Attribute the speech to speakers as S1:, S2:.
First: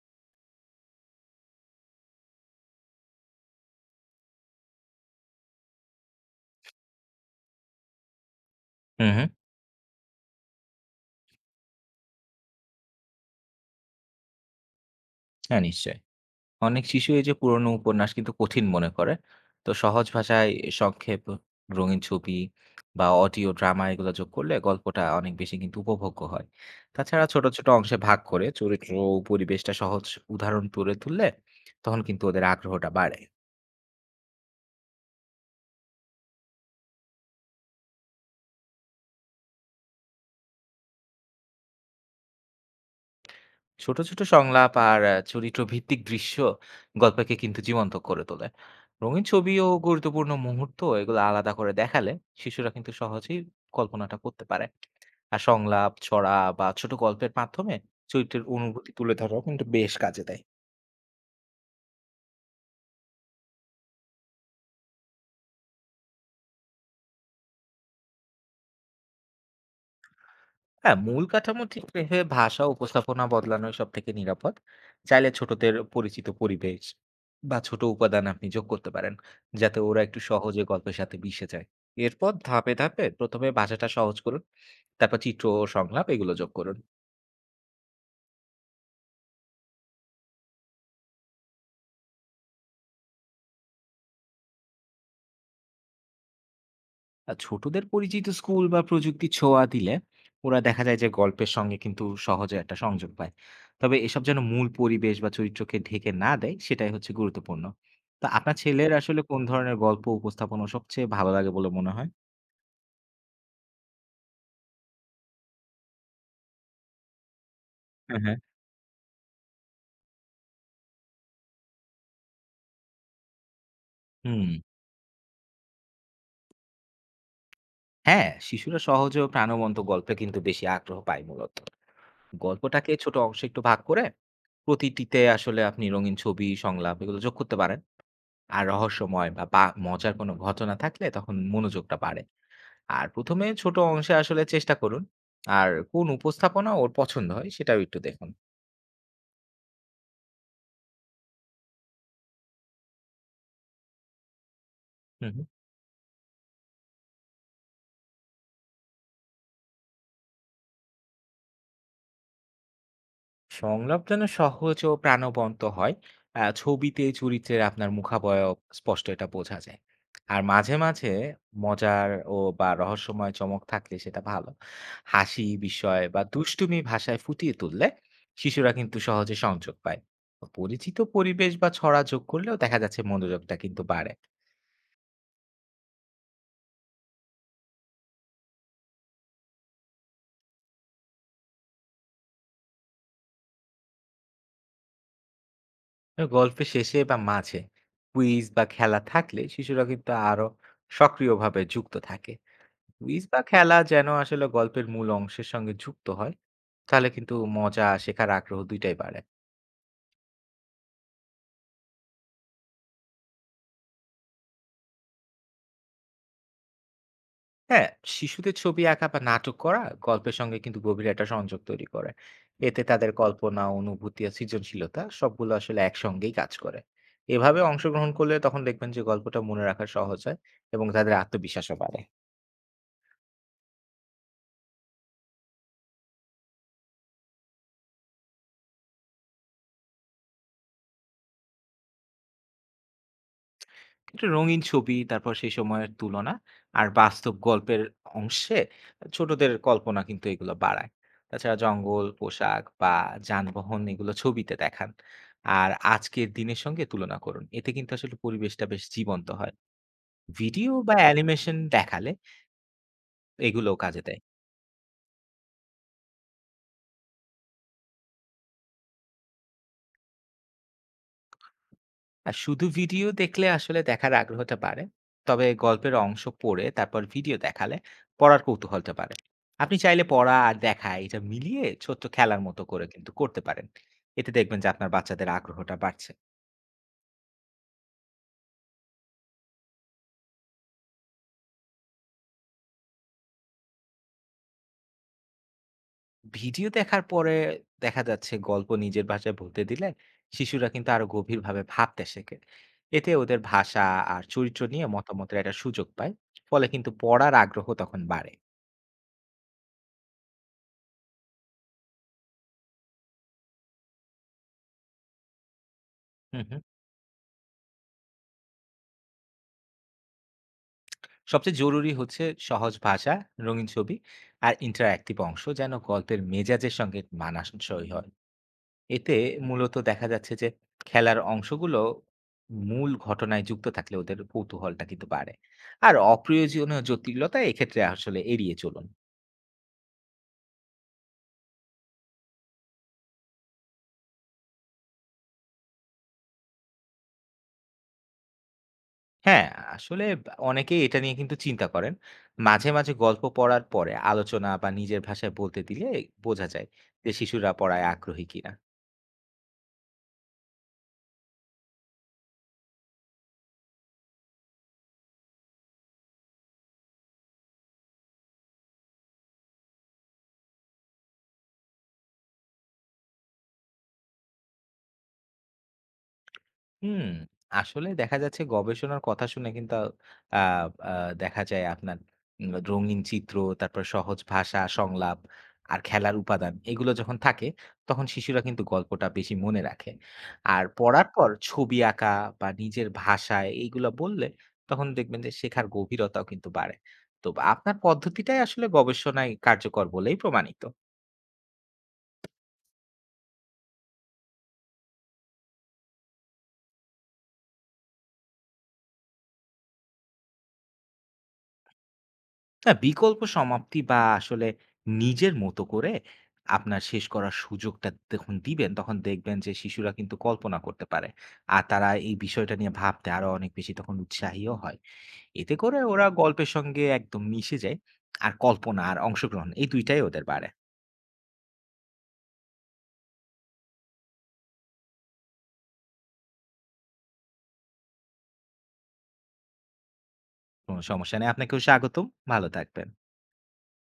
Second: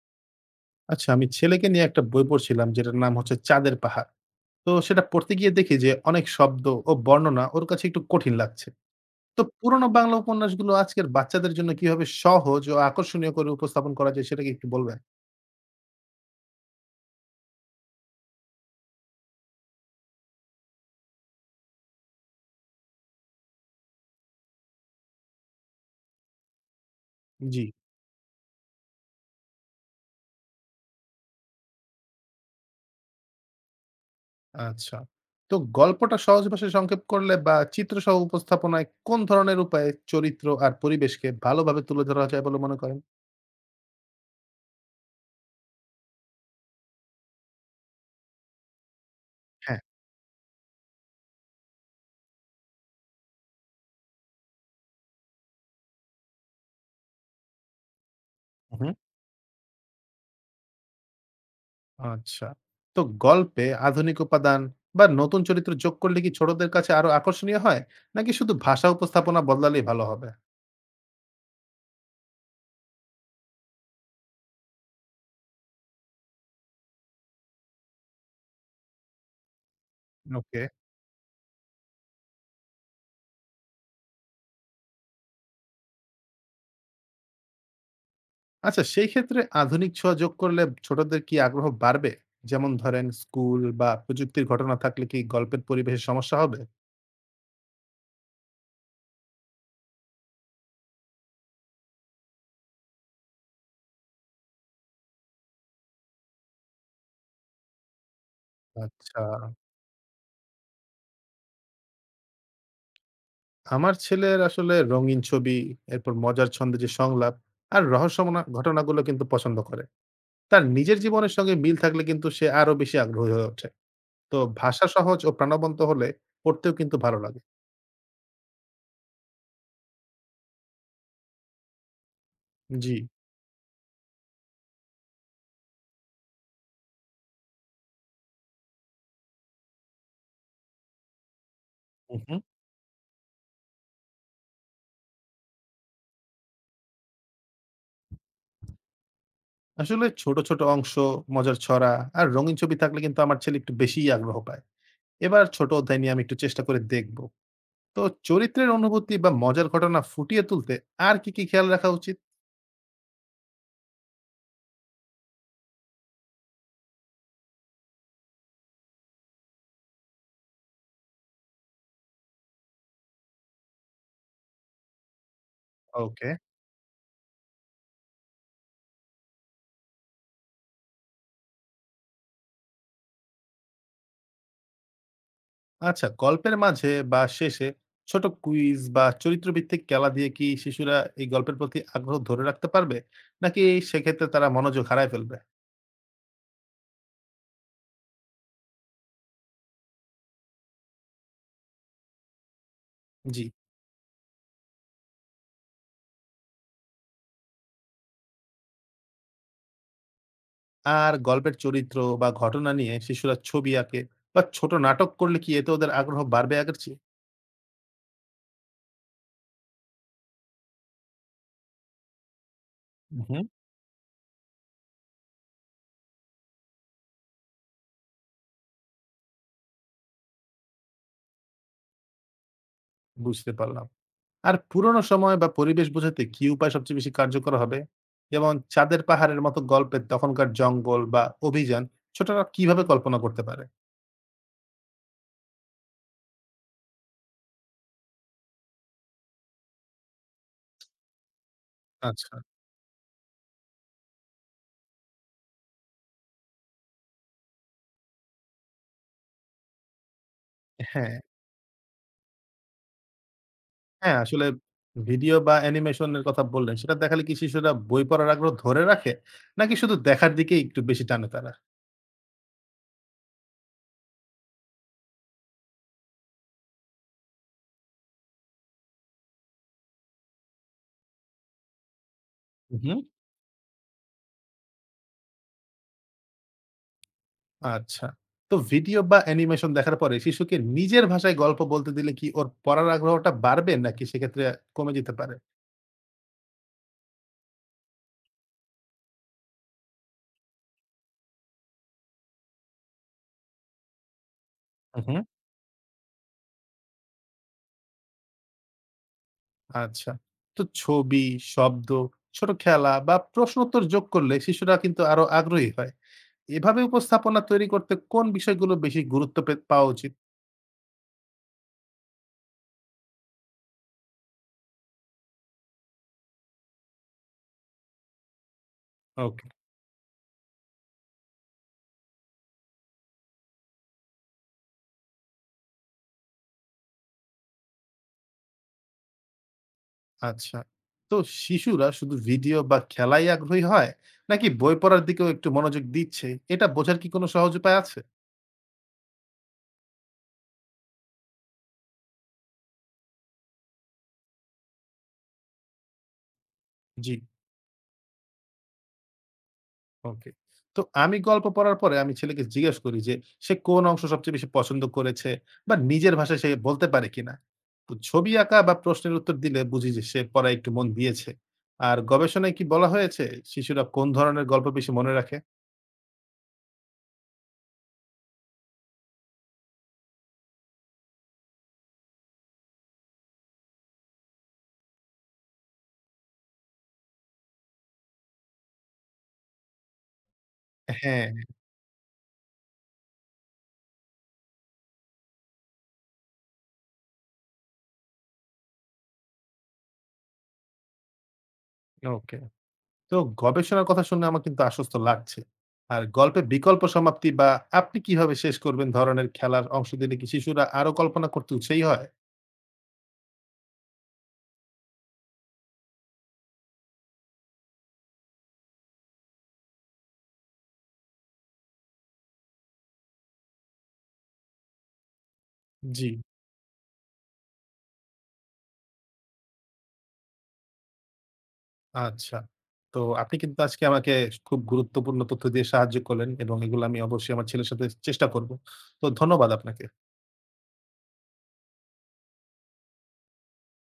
S1: আচ্ছা, আমি ছেলেকে নিয়ে একটা বই পড়ছিলাম যেটার নাম হচ্ছে 'চাঁদের পাহাড়।' তো সেটা পড়তে গিয়ে দেখি যে অনেক শব্দ ও বর্ণনা ওর কাছে একটু কঠিন লাগছে।
S2: হুম, হুম।
S1: তো পুরোনো বাংলা উপন্যাসগুলো আজকের বাচ্চাদের জন্য কিভাবে সহজ ও আকর্ষণীয় করে উপস্থাপন করা যায় সেটা কি একটু বলবেন?
S2: হ্যাঁ, নিশ্চয়ই। অনেক শিশু এই যে পুরনো উপন্যাস কিন্তু কঠিন মনে করে। তো সহজ ভাষায় সংক্ষেপ, রঙিন ছবি বা অডিও ড্রামা এগুলো যোগ করলে গল্পটা অনেক বেশি কিন্তু উপভোগ্য হয়। তাছাড়া ছোট,
S1: জি,
S2: ছোট অংশে ভাগ করে চরিত্র ও পরিবেশটা সহজ উদাহরণ তুলে তুললে তখন কিন্তু ওদের আগ্রহটা বাড়ে।
S1: আচ্ছা। তো গল্পটা সহজ ভাষায় সংক্ষেপ করলে বা চিত্রসহ উপস্থাপনায় কোন ধরনের উপায়ে চরিত্র আর পরিবেশকে ভালোভাবে তুলে ধরা যায় বলে মনে করেন?
S2: ছোট, ছোট সংলাপ আর চরিত্রভিত্তিক দৃশ্য গল্পকে কিন্তু জীবন্ত করে তোলে। রঙিন ছবি ও
S1: হ্যাঁ।
S2: গুরুত্বপূর্ণ মুহূর্ত এগুলো আলাদা করে দেখালে শিশুরা কিন্তু সহজেই কল্পনাটা করতে পারে। আর সংলাপ, ছড়া বা ছোট গল্পের মাধ্যমে চরিত্রের
S1: উহু।
S2: অনুভূতি তুলে ধরাও কিন্তু বেশ কাজে দেয়।
S1: আচ্ছা। তো গল্পে আধুনিক উপাদান বা নতুন চরিত্র যোগ করলে কি ছোটদের কাছে আরো আকর্ষণীয় হয়? নাকি শুধু ভাষা উপস্থাপনা বদলালেই ভালো হবে?
S2: হ্যাঁ, মূল কাঠামো ঠিক রেখে ভাষা ও উপস্থাপনা বদলানোই সবথেকে নিরাপদ। চাইলে ছোটদের পরিচিত পরিবেশ বা ছোট উপাদান আপনি যোগ করতে পারেন, যাতে ওরা একটু
S1: ওকে।
S2: সহজে গল্পের সাথে মিশে যায়। এরপর ধাপে, ধাপে ১ম এ ভাষাটা সহজ করুন। তারপর চিত্র ও সংলাপ এগুলো যোগ করুন।
S1: আচ্ছা সেই ক্ষেত্রে আধুনিক ছোঁয়া যোগ করলে ছোটদের কি আগ্রহ বাড়বে? যেমন ধরেন স্কুল বা প্রযুক্তির ঘটনা থাকলে কি গল্পের পরিবেশে সমস্যা হবে?
S2: আর ছোটদের পরিচিত স্কুল বা প্রযুক্তির ছোঁয়া দিলে ওরা দেখা যায় যে গল্পের সঙ্গে কিন্তু সহজে একটা সংযোগ পায়। তবে এসব যেন মূল পরিবেশ বা চরিত্রকে ঢেকে না দেয়, সেটাই হচ্ছে গুরুত্বপূর্ণ। তো আপনার ছেলের
S1: আচ্ছা।
S2: আসলে কোন ধরনের গল্প উপস্থাপনা সবচেয়ে ভালো লাগে বলে মনে হয়?
S1: আমার ছেলের আসলে রঙিন ছবি, এরপর মজার ছন্দে যে সংলাপ আর
S2: হ্যাঁ, হ্যাঁ।
S1: রহস্যমনা ঘটনাগুলো কিন্তু পছন্দ করে। তার নিজের জীবনের সঙ্গে মিল থাকলে কিন্তু সে আরো বেশি আগ্রহী হয়ে ওঠে। তো
S2: হুম।
S1: ভাষা সহজ ও প্রাণবন্ত হলে পড়তেও কিন্তু ভালো লাগে।
S2: হ্যাঁ, শিশুরা সহজে ও প্রাণবন্ত গল্পে কিন্তু বেশি আগ্রহ পায়। মূলত গল্পটাকে
S1: জি।
S2: ছোট অংশে একটু ভাগ করে প্রতিটিতে আসলে আপনি রঙিন ছবি, সংলাপ এগুলো যোগ করতে পারেন। আর রহস্যময় বা বা- মজার কোনো ঘটনা থাকলে তখন মনোযোগটা
S1: হুম,
S2: বাড়ে।
S1: হুম।
S2: আর ১ম এ ছোট অংশে আসলে চেষ্টা করুন। আর কোন উপস্থাপনা ওর পছন্দ হয় সেটাও একটু দেখুন।
S1: আসলে ছোট, ছোট অংশ, মজার ছড়া আর রঙিন ছবি থাকলে কিন্তু আমার ছেলে একটু বেশিই আগ্রহ পায়।
S2: হুম,
S1: এবার
S2: হুম।
S1: ছোট অধ্যায় নিয়ে আমি একটু চেষ্টা করে দেখব। তো চরিত্রের অনুভূতি বা মজার ঘটনা ফুটিয়ে তুলতে আর কি, কি খেয়াল রাখা উচিত?
S2: সংলাপ যেন সহজ ও প্রাণবন্ত হয়। ছবিতে চরিত্রের আপনার মুখাবয়ব স্পষ্ট এটা বোঝা যায়। আর মাঝে, মাঝে মজার ও বা রহস্যময় চমক থাকলে সেটা ভালো। হাসি, বিস্ময় বা
S1: ওকে।
S2: দুষ্টুমি ভাষায় ফুটিয়ে তুললে শিশুরা কিন্তু সহজে সংযোগ পায়। পরিচিত পরিবেশ বা ছড়া যোগ করলেও দেখা যাচ্ছে মনোযোগটা কিন্তু বাড়ে।
S1: আচ্ছা, গল্পের মাঝে বা শেষে ছোট কুইজ বা চরিত্রভিত্তিক খেলা দিয়ে কি শিশুরা এই গল্পের প্রতি আগ্রহ ধরে রাখতে পারবে? নাকি সেক্ষেত্রে তারা মনোযোগ হারায় ফেলবে?
S2: গল্পের শেষে বা মাঝে কুইজ বা খেলা থাকলে শিশুরা কিন্তু আরো সক্রিয়ভাবে যুক্ত থাকে। কুইজ বা
S1: জি।
S2: খেলা যেন আসলে গল্পের মূল অংশের সঙ্গে যুক্ত হয়, তাহলে কিন্তু মজা, শেখার আগ্রহ দুইটাই বাড়ে।
S1: আর গল্পের চরিত্র বা ঘটনা নিয়ে শিশুরা ছবি আঁকে বা ছোট নাটক করলে কি এতে ওদের আগ্রহ বাড়বে আগের চেয়ে?
S2: হ্যাঁ, শিশুদের ছবি আঁকা বা নাটক করা গল্পের সঙ্গে কিন্তু গভীর একটা সংযোগ তৈরি করে। এতে তাদের
S1: হুম।
S2: কল্পনা, অনুভূতি আর সৃজনশীলতা সবগুলো আসলে একসঙ্গেই কাজ করে। এভাবে অংশগ্রহণ করলে তখন দেখবেন যে গল্পটা মনে রাখা সহজ হয়, এবং তাদের আত্মবিশ্বাসও বাড়ে।
S1: বুঝতে পারলাম। আর পুরোনো সময় বা পরিবেশ বোঝাতে কি উপায় সবচেয়ে বেশি কার্যকর হবে, যেমন চাঁদের পাহাড়ের মতো গল্পের তখনকার জঙ্গল বা অভিযান ছোটরা কিভাবে কল্পনা করতে পারে?
S2: একটু রঙিন ছবি, তারপর সেই সময়ের তুলনা আর বাস্তব গল্পের অংশে ছোটদের কল্পনা কিন্তু এগুলো বাড়ায়। তাছাড়া জঙ্গল,
S1: আচ্ছা।
S2: পোশাক বা যানবাহন এগুলো ছবিতে দেখান। আর আজকের দিনের সঙ্গে তুলনা করুন। এতে কিন্তু আসলে পরিবেশটা বেশ জীবন্ত হয়। ভিডিও বা
S1: হ্যাঁ।
S2: অ্যানিমেশন দেখালে এগুলোও কাজে
S1: হ্যাঁ,
S2: দেয়।
S1: আসলে ভিডিও বা অ্যানিমেশনের কথা বললেন, সেটা দেখালে কি শিশুরা বই পড়ার আগ্রহ ধরে রাখে, নাকি শুধু দেখার দিকেই একটু বেশি টানে তারা?
S2: আর শুধু ভিডিও দেখলে আসলে দেখার আগ্রহটা বাড়ে। তবে গল্পের অংশ পড়ে তারপর ভিডিও দেখালে পড়ার কৌতূহলটা বাড়ে। আপনি চাইলে পড়া আর দেখা এটা মিলিয়ে ছোট্ট খেলার মতো করে
S1: হুম।
S2: কিন্তু করতে পারেন। এতে দেখবেন যে আপনার বাচ্চাদের আগ্রহটা বাড়ছে।
S1: আচ্ছা। তো ভিডিও বা অ্যানিমেশন দেখার পরে শিশুকে নিজের ভাষায় গল্প বলতে দিলে কি ওর পড়ার আগ্রহটা বাড়বে, নাকি সেক্ষেত্রে কমে যেতে পারে?
S2: ভিডিও দেখার পরে দেখা যাচ্ছে গল্প নিজের ভাষায় বলতে দিলে শিশুরা কিন্তু আরো গভীরভাবে ভাবতে শেখে। এতে ওদের ভাষা আর চরিত্র নিয়ে
S1: হুম, হুম।
S2: মতামতের একটা সুযোগ পায়। ফলে কিন্তু পড়ার আগ্রহ তখন বাড়ে।
S1: আচ্ছা। তো ছবি, শব্দ, ছোট খেলা বা প্রশ্নোত্তর যোগ করলে শিশুরা কিন্তু আরো আগ্রহী হয়।
S2: হুম, হুম।
S1: এভাবে উপস্থাপনা তৈরি করতে কোন বিষয়গুলো বেশি গুরুত্ব পাওয়া উচিত?
S2: সবচেয়ে জরুরি হচ্ছে সহজ ভাষা, রঙিন ছবি আর ইন্টারঅ্যাক্টিভ অংশ যেন গল্পের মেজাজের সঙ্গে মানানসই হয়। এতে
S1: ওকে।
S2: মূলত দেখা যাচ্ছে যে খেলার অংশগুলো মূল ঘটনায় যুক্ত থাকলে ওদের কৌতূহলটা কিন্তু বাড়ে। আর অপ্রয়োজনীয় জটিলতা এক্ষেত্রে আসলে এড়িয়ে চলুন।
S1: আচ্ছা। তো শিশুরা শুধু ভিডিও বা খেলায় আগ্রহী হয়, নাকি বই পড়ার দিকেও একটু মনোযোগ দিচ্ছে? এটা বোঝার কি কোনো সহজ উপায় আছে?
S2: হ্যাঁ, আসলে অনেকেই এটা নিয়ে কিন্তু চিন্তা করেন। মাঝে মাঝে গল্প পড়ার পরে আলোচনা বা নিজের ভাষায় বলতে দিলে বোঝা যায়
S1: জি।
S2: যে শিশুরা পড়ায় আগ্রহী কিনা।
S1: ওকে। তো আমি গল্প পড়ার পরে আমি ছেলেকে জিজ্ঞেস করি যে সে কোন অংশ সবচেয়ে বেশি পছন্দ করেছে বা নিজের ভাষায় সে বলতে পারে কিনা। তো ছবি আঁকা বা প্রশ্নের উত্তর দিলে বুঝি যে সে পড়ায় একটু মন দিয়েছে। আর গবেষণায় কি বলা হয়েছে শিশুরা কোন ধরনের গল্প বেশি মনে রাখে?
S2: হুম, আসলে দেখা যাচ্ছে গবেষণার কথা শুনে কিন্তু আ আ দেখা যায় আপনার রঙিন চিত্র, তারপর সহজ ভাষা, সংলাপ আর খেলার উপাদান এগুলো যখন থাকে, তখন শিশুরা কিন্তু গল্পটা বেশি মনে রাখে। আর পড়ার
S1: হ্যাঁ,
S2: পর ছবি আঁকা বা নিজের ভাষায় এইগুলা বললে তখন দেখবেন যে শেখার গভীরতাও কিন্তু বাড়ে। তো আপনার পদ্ধতিটাই আসলে গবেষণায় কার্যকর বলেই প্রমাণিত।
S1: ওকে। তো গবেষণার কথা শুনে আমার কিন্তু আশ্বস্ত লাগছে। আর গল্পে বিকল্প সমাপ্তি বা আপনি কিভাবে শেষ করবেন ধরনের খেলার অংশ দিলে কি শিশুরা আরো কল্পনা করতে উৎসাহী হয়?
S2: না, বিকল্প সমাপ্তি বা আসলে নিজের মতো করে আপনার শেষ করার সুযোগটা যখন দিবেন, তখন দেখবেন যে শিশুরা কিন্তু কল্পনা করতে পারে। আর তারা এই বিষয়টা নিয়ে ভাবতে আরো অনেক বেশি তখন উৎসাহীও হয়। এতে করে
S1: জি।
S2: ওরা গল্পের সঙ্গে একদম মিশে যায়। আর কল্পনা আর অংশগ্রহণ এই ২ টাই ওদের বাড়ে।
S1: আচ্ছা। তো আপনি কিন্তু আজকে আমাকে খুব গুরুত্বপূর্ণ তথ্য দিয়ে সাহায্য করলেন এবং এগুলো আমি অবশ্যই আমার ছেলের সাথে চেষ্টা করব। তো ধন্যবাদ আপনাকে।
S2: কোনো সমস্যা নেই। আপনাকেও স্বাগতম। ভালো থাকবেন।